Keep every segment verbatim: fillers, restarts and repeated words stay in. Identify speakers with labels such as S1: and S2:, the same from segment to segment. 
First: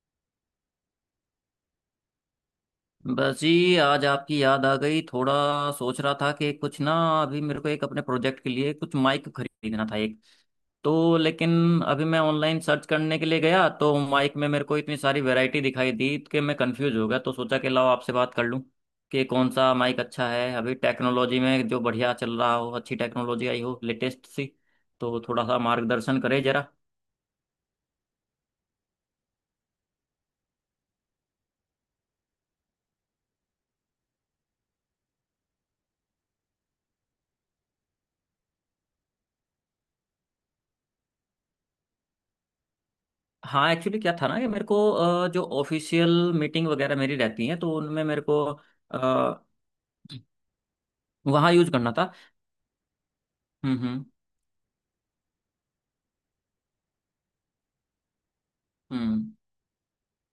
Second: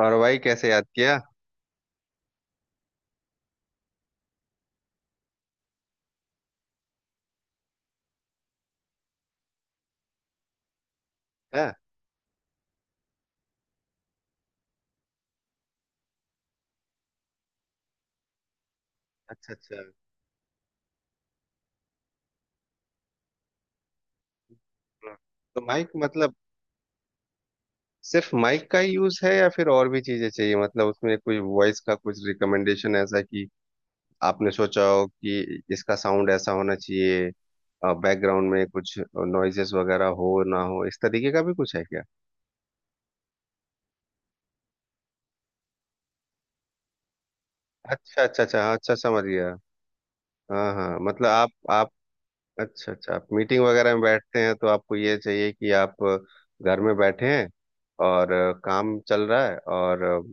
S1: और भाई कैसे याद किया
S2: बस जी आज आपकी याद आ गई थोड़ा। सोच रहा था कि कुछ ना। अभी मेरे को एक अपने प्रोजेक्ट के लिए कुछ माइक खरीदना था एक। तो लेकिन
S1: है।
S2: अभी मैं ऑनलाइन सर्च करने के लिए गया तो माइक में मेरे को इतनी सारी वैरायटी दिखाई दी कि मैं कंफ्यूज हो गया, तो सोचा कि लाओ आपसे बात कर लूं कि कौन
S1: अच्छा
S2: सा
S1: अच्छा।
S2: माइक अच्छा है। अभी टेक्नोलॉजी में जो बढ़िया चल रहा हो, अच्छी टेक्नोलॉजी आई हो, लेटेस्ट सी।
S1: हम्म।
S2: तो थोड़ा सा
S1: तो माइक
S2: मार्गदर्शन
S1: मतलब
S2: करे जरा।
S1: सिर्फ माइक का ही यूज है या फिर और भी चीजें चाहिए? मतलब उसमें कोई वॉइस का कुछ रिकमेंडेशन ऐसा कि आपने सोचा हो कि इसका साउंड ऐसा होना चाहिए, बैकग्राउंड में कुछ नॉइजेस वगैरह हो ना हो, इस तरीके का भी कुछ है क्या?
S2: हाँ एक्चुअली क्या था ना कि मेरे को अ, जो ऑफिशियल मीटिंग वगैरह मेरी रहती है तो उनमें मेरे
S1: अच्छा
S2: को
S1: अच्छा अच्छा, हाँ, अच्छा समझ गया। हाँ हाँ, मतलब आप
S2: वहां यूज
S1: आप
S2: करना था।
S1: अच्छा अच्छा, आप मीटिंग
S2: हम्म।
S1: वगैरह में
S2: हम्म।
S1: बैठते हैं तो आपको ये चाहिए कि आप घर में बैठे हैं और काम चल
S2: हम्म।
S1: रहा है, और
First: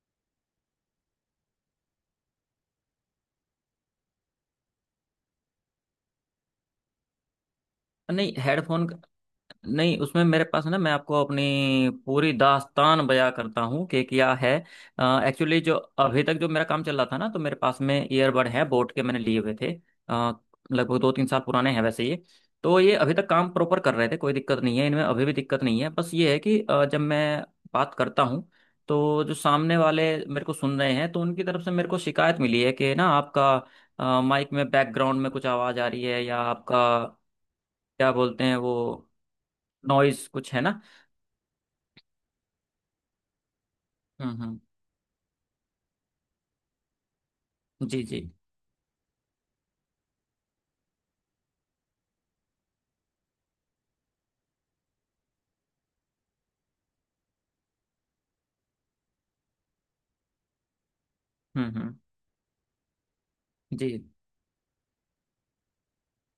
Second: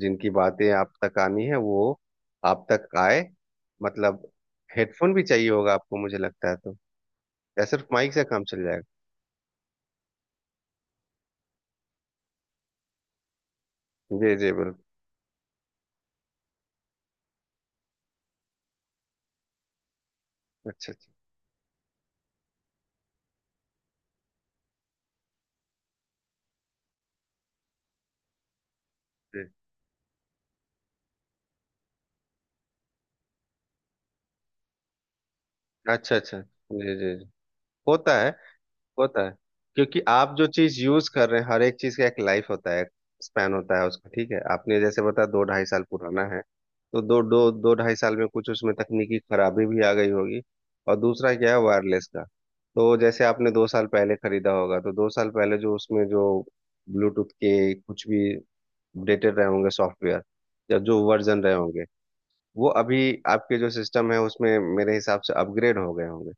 S1: जिनकी बातें आप तक आनी है वो आप तक आए, मतलब हेडफोन भी चाहिए होगा आपको मुझे लगता है, तो या सिर्फ माइक से
S2: नहीं
S1: काम चल जाएगा?
S2: हेडफोन नहीं, उसमें मेरे पास ना, मैं आपको अपनी पूरी दास्तान बयां करता हूँ कि क्या
S1: जी
S2: है।
S1: जी बिल्कुल।
S2: एक्चुअली जो अभी तक जो मेरा काम चल रहा था ना तो मेरे पास में ईयरबड है, बोट के मैंने लिए हुए थे। अ,
S1: अच्छा
S2: लगभग
S1: अच्छा
S2: दो तीन साल पुराने हैं वैसे ये। तो ये अभी तक काम प्रॉपर कर रहे थे, कोई दिक्कत नहीं है इनमें, अभी भी दिक्कत नहीं है, बस ये है कि अ, जब मैं बात करता हूँ तो जो
S1: जी।
S2: सामने वाले मेरे को सुन रहे हैं तो उनकी तरफ से मेरे को शिकायत मिली है कि ना, आपका माइक में बैकग्राउंड में कुछ आवाज़ आ रही
S1: अच्छा
S2: है या
S1: अच्छा
S2: आपका
S1: जी जी जी।
S2: क्या
S1: होता है।
S2: बोलते हैं वो,
S1: होता है, क्योंकि
S2: नॉइज
S1: आप जो
S2: कुछ है
S1: चीज
S2: ना।
S1: यूज कर रहे हैं हर एक चीज का एक लाइफ होता है, स्पैन होता है उसका। ठीक है,
S2: हम्म। हम्म।
S1: आपने जैसे बताया दो ढाई साल पुराना है, तो दो दो दो ढाई
S2: जी
S1: साल
S2: जी।
S1: में कुछ उसमें तकनीकी खराबी भी आ गई होगी। और दूसरा क्या है, वायरलेस का, तो जैसे आपने दो साल पहले खरीदा होगा, तो दो साल पहले जो उसमें जो ब्लूटूथ के कुछ भी अपडेटेड रहे होंगे सॉफ्टवेयर या जो वर्जन रहे
S2: हम्म।
S1: होंगे,
S2: हम्म।
S1: वो अभी आपके जो
S2: जी
S1: सिस्टम है उसमें मेरे हिसाब से अपग्रेड हो गए होंगे।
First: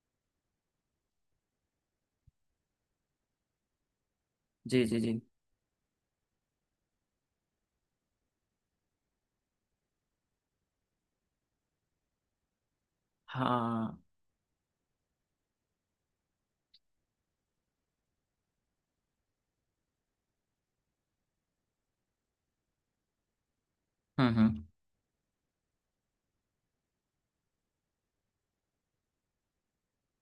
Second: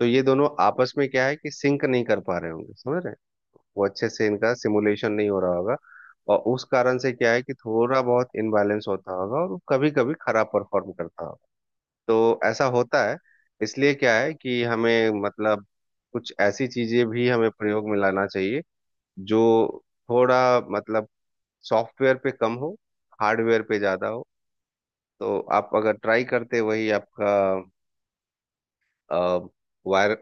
S1: तो ये दोनों आपस में क्या है कि सिंक नहीं कर पा रहे होंगे, समझ रहे हैं, वो अच्छे से इनका
S2: जी जी
S1: सिमुलेशन
S2: जी।
S1: नहीं हो रहा होगा। और उस कारण से क्या है कि थोड़ा बहुत इनबैलेंस होता होगा और कभी कभी खराब परफॉर्म करता होगा। तो ऐसा होता है। इसलिए
S2: हाँ।
S1: क्या है कि हमें मतलब कुछ ऐसी चीजें भी हमें प्रयोग में लाना चाहिए जो थोड़ा मतलब सॉफ्टवेयर पे कम हो, हार्डवेयर पे ज्यादा हो।
S2: हम्म। हम्म।
S1: तो आप अगर ट्राई करते वही आपका अ, वायर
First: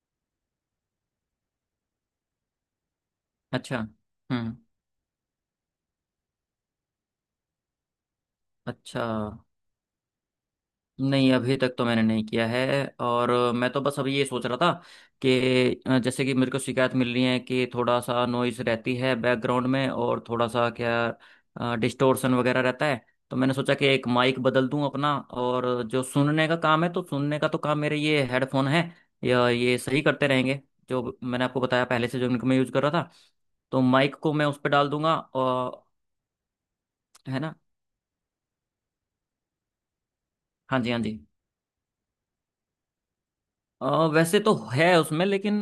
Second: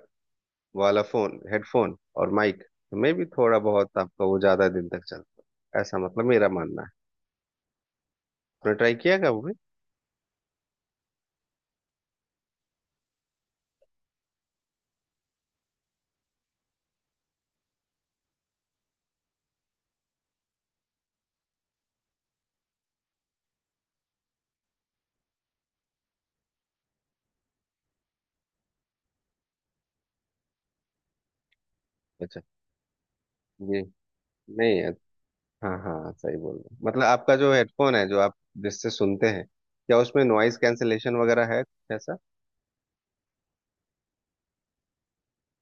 S1: वाला फोन हेडफोन और माइक में भी थोड़ा
S2: अच्छा।
S1: बहुत आपका वो
S2: हम्म।
S1: ज्यादा दिन तक चलता है, ऐसा मतलब मेरा मानना है। आपने ट्राई
S2: अच्छा।
S1: किया क्या वो भी?
S2: नहीं अभी तक तो मैंने नहीं किया है, और मैं तो बस अभी ये सोच रहा था कि अ, जैसे कि मेरे को शिकायत मिल रही है कि थोड़ा सा नॉइज रहती है बैकग्राउंड में और थोड़ा सा क्या डिस्टोर्शन वगैरह रहता है, तो मैंने सोचा कि एक माइक बदल दूं अपना, और जो सुनने का काम है तो सुनने का तो काम मेरे ये हेडफोन है या ये सही करते रहेंगे, जो मैंने आपको बताया पहले से जो
S1: अच्छा
S2: इनको मैं यूज कर रहा था,
S1: जी।
S2: तो माइक को मैं उस पर
S1: नहीं।
S2: डाल दूंगा
S1: हाँ
S2: और,
S1: हाँ सही बोल रहे हैं। मतलब आपका
S2: है
S1: जो
S2: ना।
S1: हेडफोन है जो आप जिससे सुनते हैं, क्या उसमें नॉइज
S2: हाँ जी, हाँ
S1: कैंसलेशन
S2: जी।
S1: वगैरह है कुछ ऐसा?
S2: अ, वैसे तो है उसमें, लेकिन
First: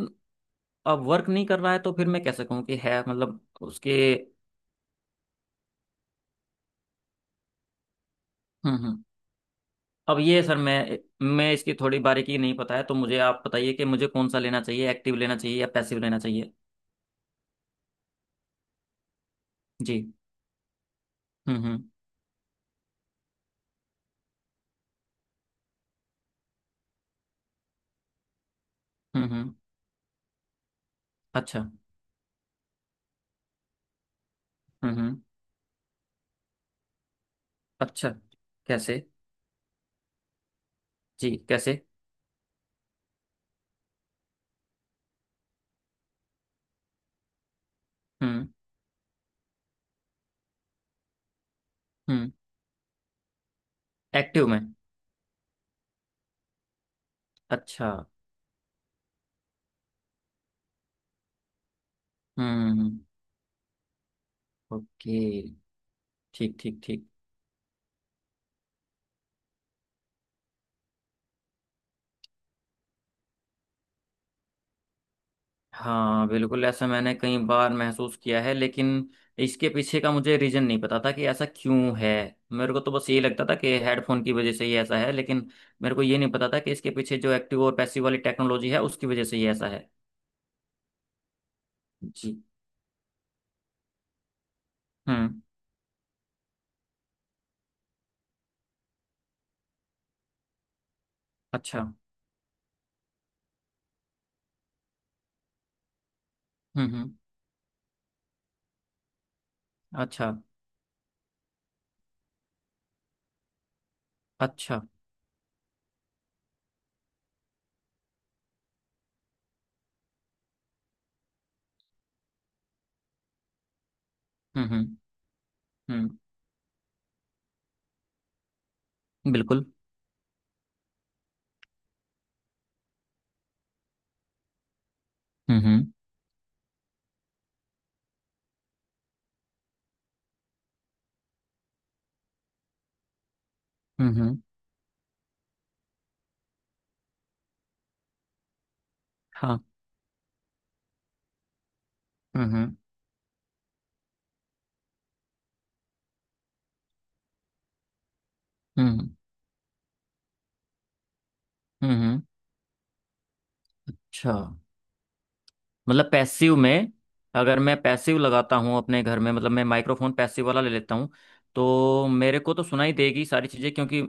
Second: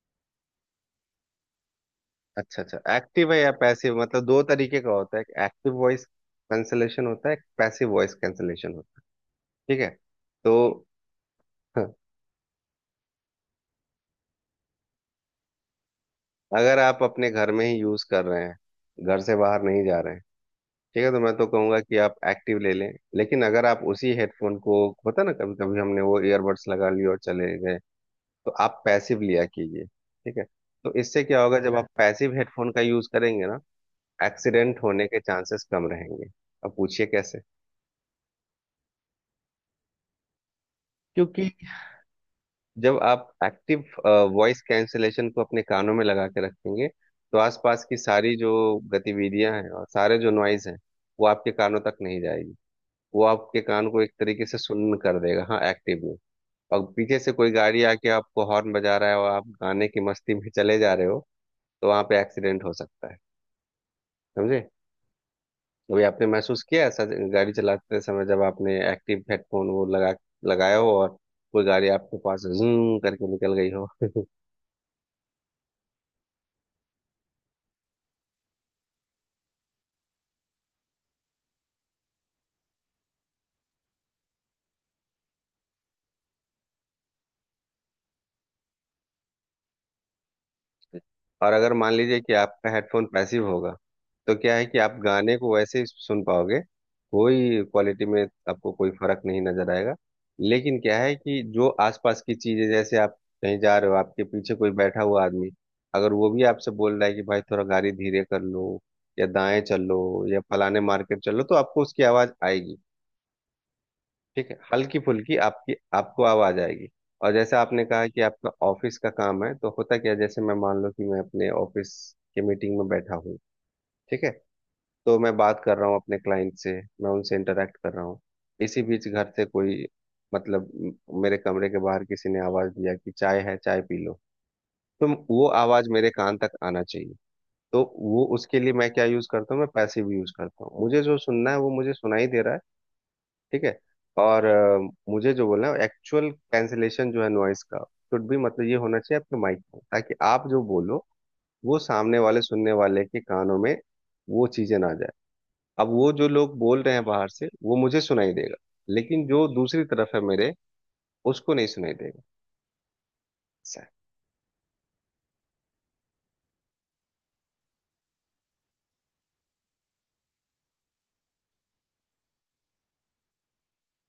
S2: अब वर्क नहीं कर रहा है तो फिर मैं कैसे
S1: अच्छा
S2: कहूँ कि
S1: अच्छा,
S2: है,
S1: एक्टिव है
S2: मतलब
S1: या
S2: उसके।
S1: पैसिव? मतलब दो तरीके का होता है, एक्टिव वॉइस कैंसलेशन होता है, पैसिव वॉइस कैंसलेशन
S2: हम्म।
S1: होता
S2: हम्म।
S1: है। ठीक है।
S2: अब ये सर
S1: तो
S2: मैं मैं इसकी थोड़ी बारीकी नहीं पता है, तो मुझे आप बताइए कि मुझे कौन सा लेना चाहिए, एक्टिव लेना चाहिए या पैसिव लेना चाहिए।
S1: अगर आप अपने घर में ही यूज कर रहे हैं, घर से बाहर नहीं
S2: जी।
S1: जा रहे हैं, ठीक है, तो मैं तो
S2: हम्म
S1: कहूंगा
S2: हम्म।
S1: कि आप एक्टिव ले लें। लेकिन अगर आप उसी हेडफोन को, होता ना, कभी कभी हमने वो ईयरबड्स लगा लिए और चले गए, तो आप पैसिव
S2: हम्म
S1: लिया
S2: हम्म।
S1: कीजिए। ठीक है। तो इससे क्या होगा,
S2: अच्छा।
S1: जब आप पैसिव हेडफोन का यूज करेंगे ना, एक्सीडेंट
S2: हम्म
S1: होने के
S2: हम्म।
S1: चांसेस कम रहेंगे। अब पूछिए कैसे।
S2: अच्छा, कैसे? जी,
S1: क्योंकि
S2: कैसे?
S1: जब आप एक्टिव वॉइस कैंसलेशन को अपने कानों में लगा के रखेंगे, तो आसपास की सारी
S2: हम्म
S1: जो गतिविधियां हैं और सारे जो नॉइज हैं, वो आपके कानों तक नहीं
S2: हम्म।
S1: जाएगी। वो आपके कान को एक तरीके
S2: एक्टिव
S1: से
S2: में।
S1: सुन्न कर देगा, हाँ, एक्टिव में। और पीछे से कोई गाड़ी
S2: अच्छा।
S1: आके आपको हॉर्न बजा रहा है और आप गाने की मस्ती में चले जा रहे हो, तो वहां पे एक्सीडेंट
S2: हम्म
S1: हो
S2: हम्म।
S1: सकता है। समझे।
S2: ओके।
S1: अभी आपने
S2: ठीक
S1: महसूस
S2: ठीक
S1: किया ऐसा,
S2: ठीक।
S1: गाड़ी चलाते समय जब आपने एक्टिव हेडफोन वो लगा लगाया हो और कोई गाड़ी आपके पास जूम करके निकल गई हो?
S2: हाँ बिल्कुल, ऐसा मैंने कई बार महसूस किया है, लेकिन इसके पीछे का मुझे रीजन नहीं पता था कि ऐसा क्यों है। मेरे को तो बस यही लगता था कि हेडफोन की वजह से ही ऐसा है, लेकिन मेरे को ये नहीं पता था कि इसके पीछे जो एक्टिव और पैसिव वाली टेक्नोलॉजी है उसकी वजह से ही ऐसा है।
S1: और अगर मान लीजिए कि
S2: जी।
S1: आपका हेडफोन पैसिव होगा, तो क्या है कि आप गाने
S2: हम्म।
S1: को वैसे ही सुन पाओगे, कोई क्वालिटी में आपको कोई फर्क नहीं नजर आएगा। लेकिन क्या है कि जो
S2: अच्छा।
S1: आसपास की चीजें, जैसे आप कहीं जा रहे हो, आपके पीछे कोई बैठा हुआ आदमी अगर वो भी आपसे
S2: हम्म
S1: बोल रहा
S2: हम्म।
S1: है कि भाई थोड़ा गाड़ी धीरे कर लो या दाएं चल लो
S2: अच्छा।
S1: या फलाने मार्केट चलो, तो आपको उसकी आवाज आएगी। ठीक है,
S2: अच्छा।
S1: हल्की फुल्की आपकी आपको आवाज आएगी। और जैसे आपने कहा कि आपका ऑफिस का काम है, तो होता क्या है, जैसे मैं मान लो कि मैं अपने ऑफिस के मीटिंग में बैठा हूँ, ठीक है,
S2: हम्म हम्म।
S1: तो मैं बात कर रहा हूँ
S2: हम्म।
S1: अपने क्लाइंट से, मैं उनसे इंटरेक्ट कर रहा हूँ, इसी बीच घर से
S2: बिल्कुल।
S1: कोई, मतलब म- मेरे कमरे के बाहर किसी ने आवाज दिया कि चाय है चाय पी लो, तो वो
S2: हम्म
S1: आवाज
S2: हम्म।
S1: मेरे कान तक आना चाहिए। तो वो उसके लिए मैं क्या यूज करता हूँ, मैं पैसिव यूज करता हूँ, मुझे जो सुनना है वो मुझे सुनाई दे रहा है। ठीक है।
S2: हम्म हम्म।
S1: और अ, मुझे जो बोलना है, एक्चुअल कैंसिलेशन जो है नॉइस का, शुड भी मतलब ये होना चाहिए आपके माइक
S2: हाँ।
S1: में, ताकि आप जो बोलो वो सामने वाले
S2: हम्म
S1: सुनने
S2: हम्म।
S1: वाले के कानों में वो चीजें ना जाए। अब वो जो लोग बोल रहे हैं बाहर से वो मुझे सुनाई देगा,
S2: हम्म
S1: लेकिन जो दूसरी तरफ है मेरे, उसको नहीं सुनाई
S2: हम्म।
S1: देगा। ऐसा है।
S2: अच्छा, मतलब पैसिव में, अगर मैं पैसिव लगाता हूँ अपने घर में, मतलब मैं माइक्रोफोन पैसिव वाला ले लेता हूँ, तो मेरे को तो सुनाई देगी सारी चीज़ें क्योंकि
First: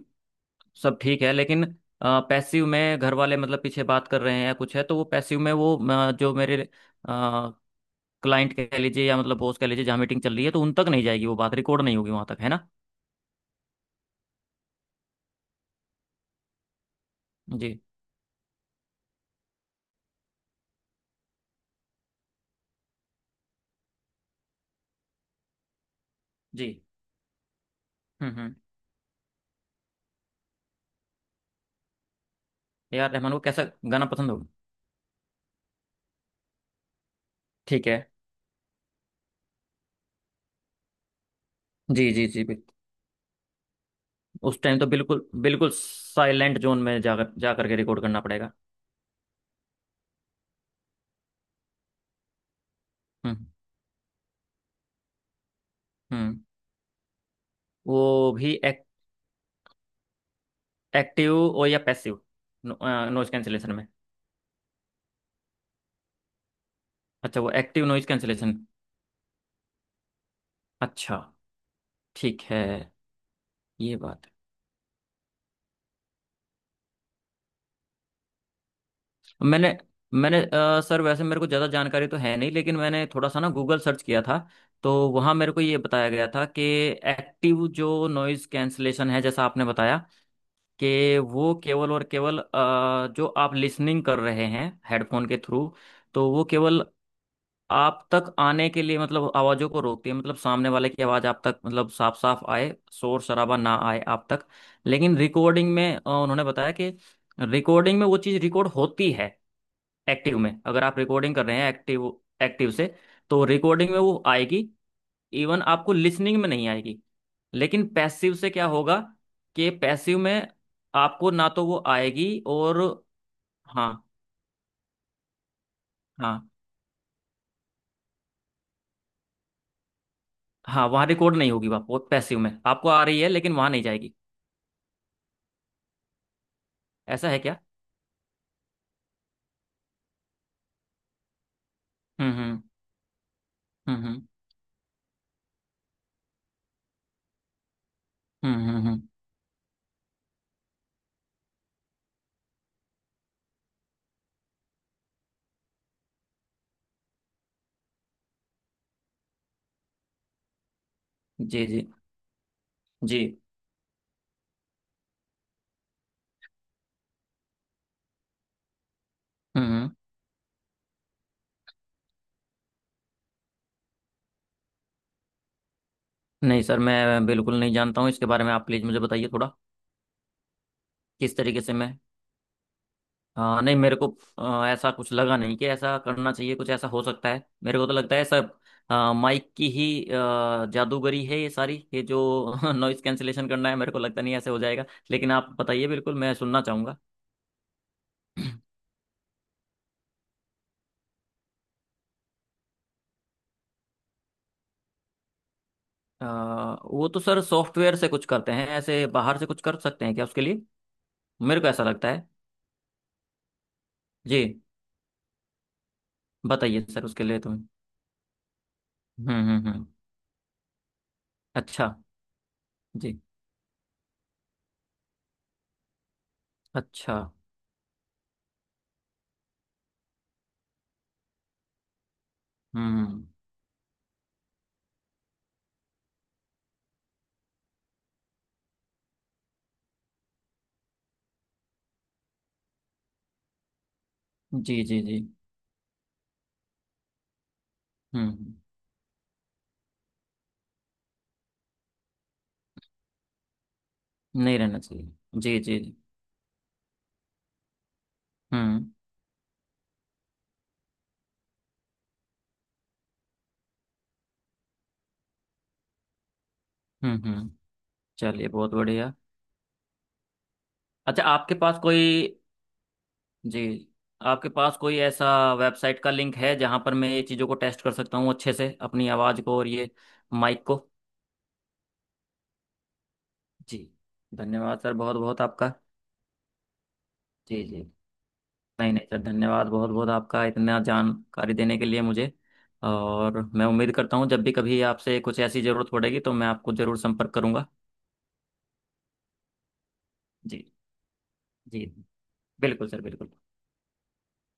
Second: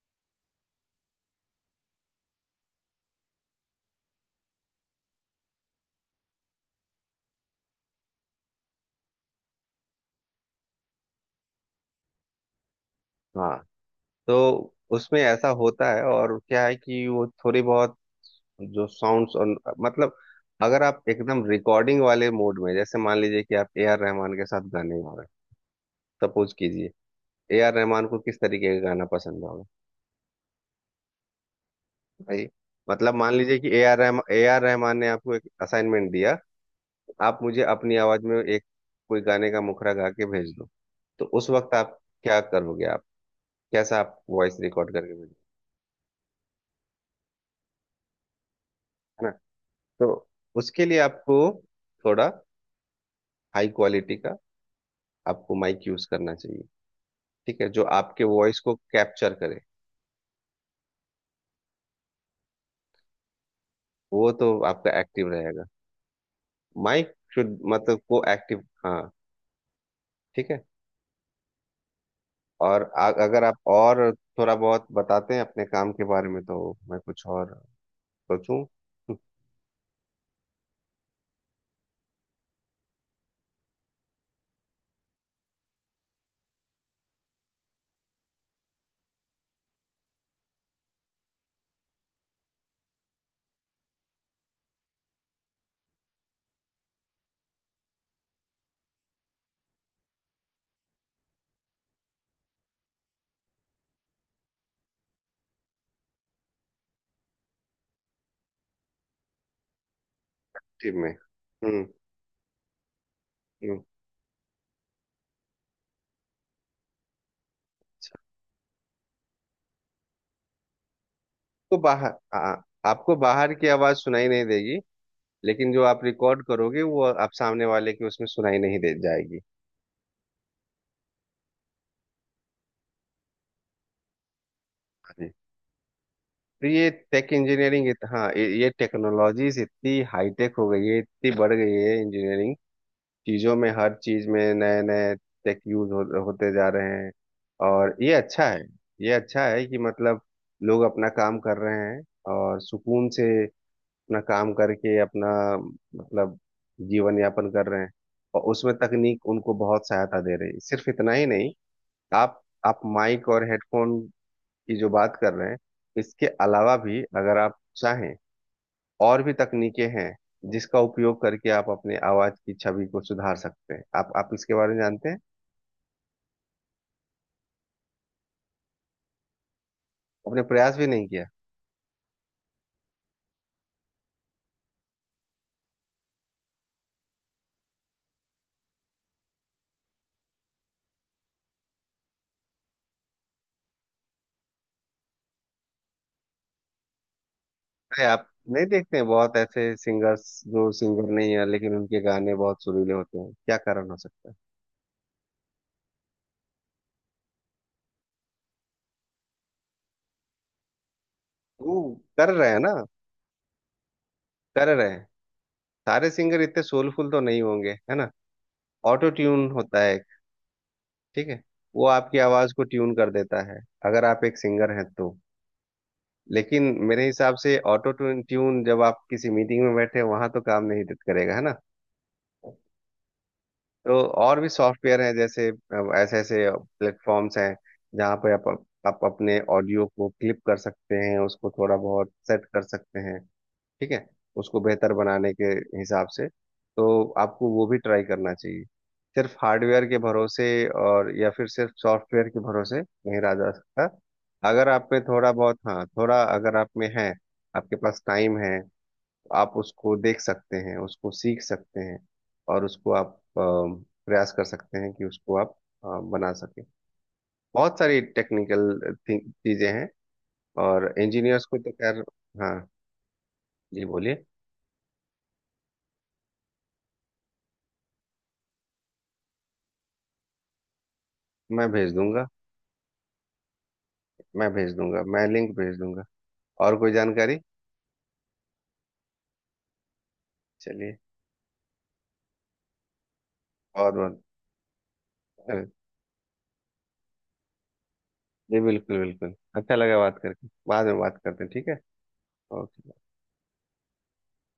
S2: सब ठीक है, लेकिन पैसिव में घर वाले मतलब पीछे बात कर रहे हैं या कुछ है तो वो पैसिव में वो अ, जो मेरे क्लाइंट कह लीजिए या मतलब बॉस कह लीजिए जहाँ मीटिंग चल रही है तो उन तक नहीं जाएगी वो बात, रिकॉर्ड नहीं होगी वहाँ तक, है ना।
S1: हाँ, तो उसमें ऐसा होता है। और क्या है कि वो थोड़ी
S2: जी
S1: बहुत जो साउंड्स और मतलब अगर आप एकदम रिकॉर्डिंग वाले मोड में, जैसे मान लीजिए कि आप ए आर रहमान के साथ गाने गा रहे हैं, सपोज
S2: जी।
S1: कीजिए, ए आर रहमान को
S2: हम्म
S1: किस
S2: हम्म।
S1: तरीके का गाना पसंद होगा भाई।
S2: ए आर
S1: मतलब
S2: रहमान
S1: मान
S2: को
S1: लीजिए
S2: कैसा
S1: कि ए आर
S2: गाना
S1: रहमान
S2: पसंद
S1: ए
S2: होगा?
S1: आर रहमान ने आपको एक असाइनमेंट दिया, आप मुझे
S2: ठीक
S1: अपनी
S2: है।
S1: आवाज में एक कोई गाने का मुखड़ा गा के भेज दो, तो उस वक्त आप
S2: जी जी
S1: क्या
S2: जी, बिल्कुल।
S1: करोगे, आप कैसा आप वॉइस
S2: उस टाइम तो
S1: रिकॉर्ड करके
S2: बिल्कुल
S1: भेजोगे?
S2: बिल्कुल साइलेंट जोन में जाकर जा करके रिकॉर्ड करना पड़ेगा।
S1: है ना। तो उसके लिए आपको थोड़ा
S2: हम्म
S1: हाई क्वालिटी का आपको माइक यूज करना
S2: हम्म।
S1: चाहिए, ठीक है, जो आपके
S2: वो भी
S1: वॉइस को
S2: एक,
S1: कैप्चर करे।
S2: एक्टिव और या पैसिव नॉइज कैंसिलेशन में।
S1: वो तो आपका एक्टिव रहेगा, माइक
S2: अच्छा, वो
S1: शुड
S2: एक्टिव
S1: मतलब
S2: नॉइज
S1: को
S2: कैंसिलेशन।
S1: एक्टिव, हाँ। ठीक है।
S2: अच्छा। ठीक है।
S1: और आ, अगर आप
S2: ये
S1: और
S2: बात है।
S1: थोड़ा बहुत बताते हैं अपने काम के बारे में तो मैं कुछ और सोचूं।
S2: मैंने मैंने अ, सर वैसे मेरे को ज़्यादा जानकारी तो है नहीं, लेकिन मैंने थोड़ा सा ना गूगल सर्च किया था, तो वहाँ मेरे को ये बताया गया था कि एक्टिव जो नॉइज़ कैंसिलेशन है, जैसा आपने बताया, कि वो केवल और केवल अ, जो आप लिसनिंग कर रहे हैं हेडफोन के थ्रू, तो वो केवल आप तक आने के लिए मतलब आवाजों को रोकती है, मतलब सामने वाले की आवाज आप तक मतलब साफ साफ आए, शोर शराबा ना आए आप तक। लेकिन रिकॉर्डिंग में अ, उन्होंने बताया कि रिकॉर्डिंग में वो चीज रिकॉर्ड होती है एक्टिव में। अगर
S1: टीम
S2: आप
S1: में
S2: रिकॉर्डिंग कर रहे हैं
S1: हम्म।
S2: एक्टिव एक्टिव से, तो
S1: हम्म।
S2: रिकॉर्डिंग में वो आएगी, इवन आपको लिसनिंग में नहीं आएगी। लेकिन पैसिव से क्या होगा कि पैसिव में आपको ना तो
S1: तो
S2: वो
S1: बाहर आ,
S2: आएगी और,
S1: आपको बाहर की
S2: हाँ।
S1: आवाज सुनाई नहीं देगी, लेकिन जो आप
S2: हाँ,
S1: रिकॉर्ड करोगे वो आप सामने वाले की उसमें सुनाई नहीं दे जाएगी।
S2: हाँ, वहाँ रिकॉर्ड नहीं होगी, वो पैसिव में आपको आ रही है लेकिन वहाँ नहीं जाएगी।
S1: जी, तो ये
S2: ऐसा
S1: टेक
S2: है क्या?
S1: इंजीनियरिंग, हाँ, ये टेक्नोलॉजीज इतनी हाईटेक हो गई है, इतनी बढ़ गई है
S2: हम्म
S1: इंजीनियरिंग
S2: हम्म।
S1: चीज़ों में, हर
S2: हम्म हम्म।
S1: चीज़ में नए नए टेक यूज हो, होते जा रहे हैं। और ये अच्छा
S2: हम्म
S1: है।
S2: हम्म। हम्म।
S1: ये अच्छा है कि मतलब लोग अपना काम कर रहे हैं और सुकून से अपना काम करके अपना मतलब जीवन यापन कर रहे हैं, और उसमें तकनीक उनको बहुत सहायता दे रही है। सिर्फ इतना ही नहीं,
S2: जी जी
S1: आप आप माइक
S2: जी।
S1: और हेडफोन की जो बात कर रहे हैं, इसके अलावा भी अगर आप चाहें और भी
S2: हम्म
S1: तकनीकें
S2: हम्म।
S1: हैं, जिसका उपयोग करके आप अपने आवाज की छवि को सुधार सकते हैं। आप आप इसके बारे में जानते हैं,
S2: नहीं सर, मैं बिल्कुल नहीं जानता हूँ इसके बारे में, आप प्लीज़ मुझे बताइए थोड़ा
S1: अपने प्रयास भी नहीं किया?
S2: किस तरीके से मैं। हाँ नहीं मेरे को, अ, ऐसा कुछ लगा नहीं कि ऐसा करना चाहिए, कुछ ऐसा हो सकता है, मेरे को तो लगता है सब अ, माइक की ही अ, जादूगरी है ये सारी, ये जो नॉइस कैंसिलेशन करना है मेरे को लगता नहीं ऐसे हो जाएगा। लेकिन आप बताइए, बिल्कुल मैं सुनना चाहूँगा।
S1: अरे आप नहीं देखते हैं बहुत ऐसे सिंगर्स जो सिंगर नहीं है लेकिन उनके गाने बहुत सुरीले होते हैं, क्या कारण हो सकता है?
S2: आ, वो तो सर सॉफ्टवेयर से कुछ करते हैं ऐसे, बाहर से कुछ कर सकते हैं क्या उसके लिए? मेरे को
S1: वो
S2: ऐसा लगता है।
S1: कर रहे हैं ना,
S2: जी।
S1: कर रहे हैं। सारे सिंगर इतने
S2: बताइए सर
S1: सोलफुल तो
S2: उसके लिए
S1: नहीं
S2: तो। हम्म
S1: होंगे, है ना। ऑटो ट्यून
S2: हम्म।
S1: होता
S2: हम्म।
S1: है एक, ठीक है, वो
S2: अच्छा।
S1: आपकी आवाज को ट्यून कर
S2: जी।
S1: देता है, अगर आप एक सिंगर हैं तो। लेकिन मेरे
S2: अच्छा।
S1: हिसाब से ऑटो ट्यून ट्यून जब आप किसी मीटिंग में बैठे वहां तो काम नहीं दे- करेगा, है ना।
S2: हम्म।
S1: तो और भी सॉफ्टवेयर हैं, जैसे अ, ऐसे ऐसे प्लेटफॉर्म्स हैं जहाँ पे आप आप अपने ऑडियो को क्लिप कर सकते हैं, उसको थोड़ा बहुत सेट कर सकते हैं, ठीक है, उसको
S2: जी
S1: बेहतर
S2: जी जी।
S1: बनाने के हिसाब से। तो आपको वो भी ट्राई
S2: हम्म
S1: करना
S2: हम्म।
S1: चाहिए, सिर्फ हार्डवेयर के भरोसे और या फिर सिर्फ सॉफ्टवेयर के भरोसे नहीं रहा जा सकता।
S2: नहीं
S1: अगर
S2: रहना
S1: आप में
S2: चाहिए।
S1: थोड़ा बहुत,
S2: जी जी
S1: हाँ,
S2: जी।
S1: थोड़ा अगर आप में है, आपके पास टाइम है,
S2: हम्म।
S1: तो आप उसको देख सकते हैं, उसको सीख सकते हैं, और उसको आप अ, प्रयास कर सकते हैं कि उसको आप अ, बना सके।
S2: हम्म हम्म।
S1: बहुत सारी
S2: चलिए, बहुत
S1: टेक्निकल
S2: बढ़िया।
S1: चीजें हैं, और
S2: अच्छा
S1: इंजीनियर्स
S2: आपके
S1: को तो
S2: पास कोई।
S1: खैर, हाँ। जी
S2: जी।
S1: बोलिए।
S2: आपके पास कोई ऐसा वेबसाइट का लिंक है जहां पर मैं ये चीज़ों को टेस्ट कर सकता हूँ अच्छे से, अपनी आवाज़ को और ये माइक को।
S1: मैं भेज दूंगा।
S2: जी।
S1: मैं भेज
S2: धन्यवाद सर,
S1: दूंगा
S2: बहुत
S1: मैं
S2: बहुत
S1: लिंक
S2: आपका।
S1: भेज दूंगा। और कोई जानकारी?
S2: जी जी। नहीं नहीं सर, धन्यवाद बहुत बहुत आपका, इतना
S1: चलिए,
S2: जानकारी देने के लिए मुझे। और मैं उम्मीद
S1: बहुत बहुत,
S2: करता हूँ जब भी कभी आपसे कुछ ऐसी
S1: अरे,
S2: ज़रूरत पड़ेगी तो मैं आपको ज़रूर संपर्क करूँगा।
S1: जी बिल्कुल बिल्कुल, अच्छा लगा बात करके,
S2: जी।
S1: बाद में बात करते हैं, ठीक है।
S2: जी। बिल्कुल सर,
S1: ओके।
S2: बिल्कुल।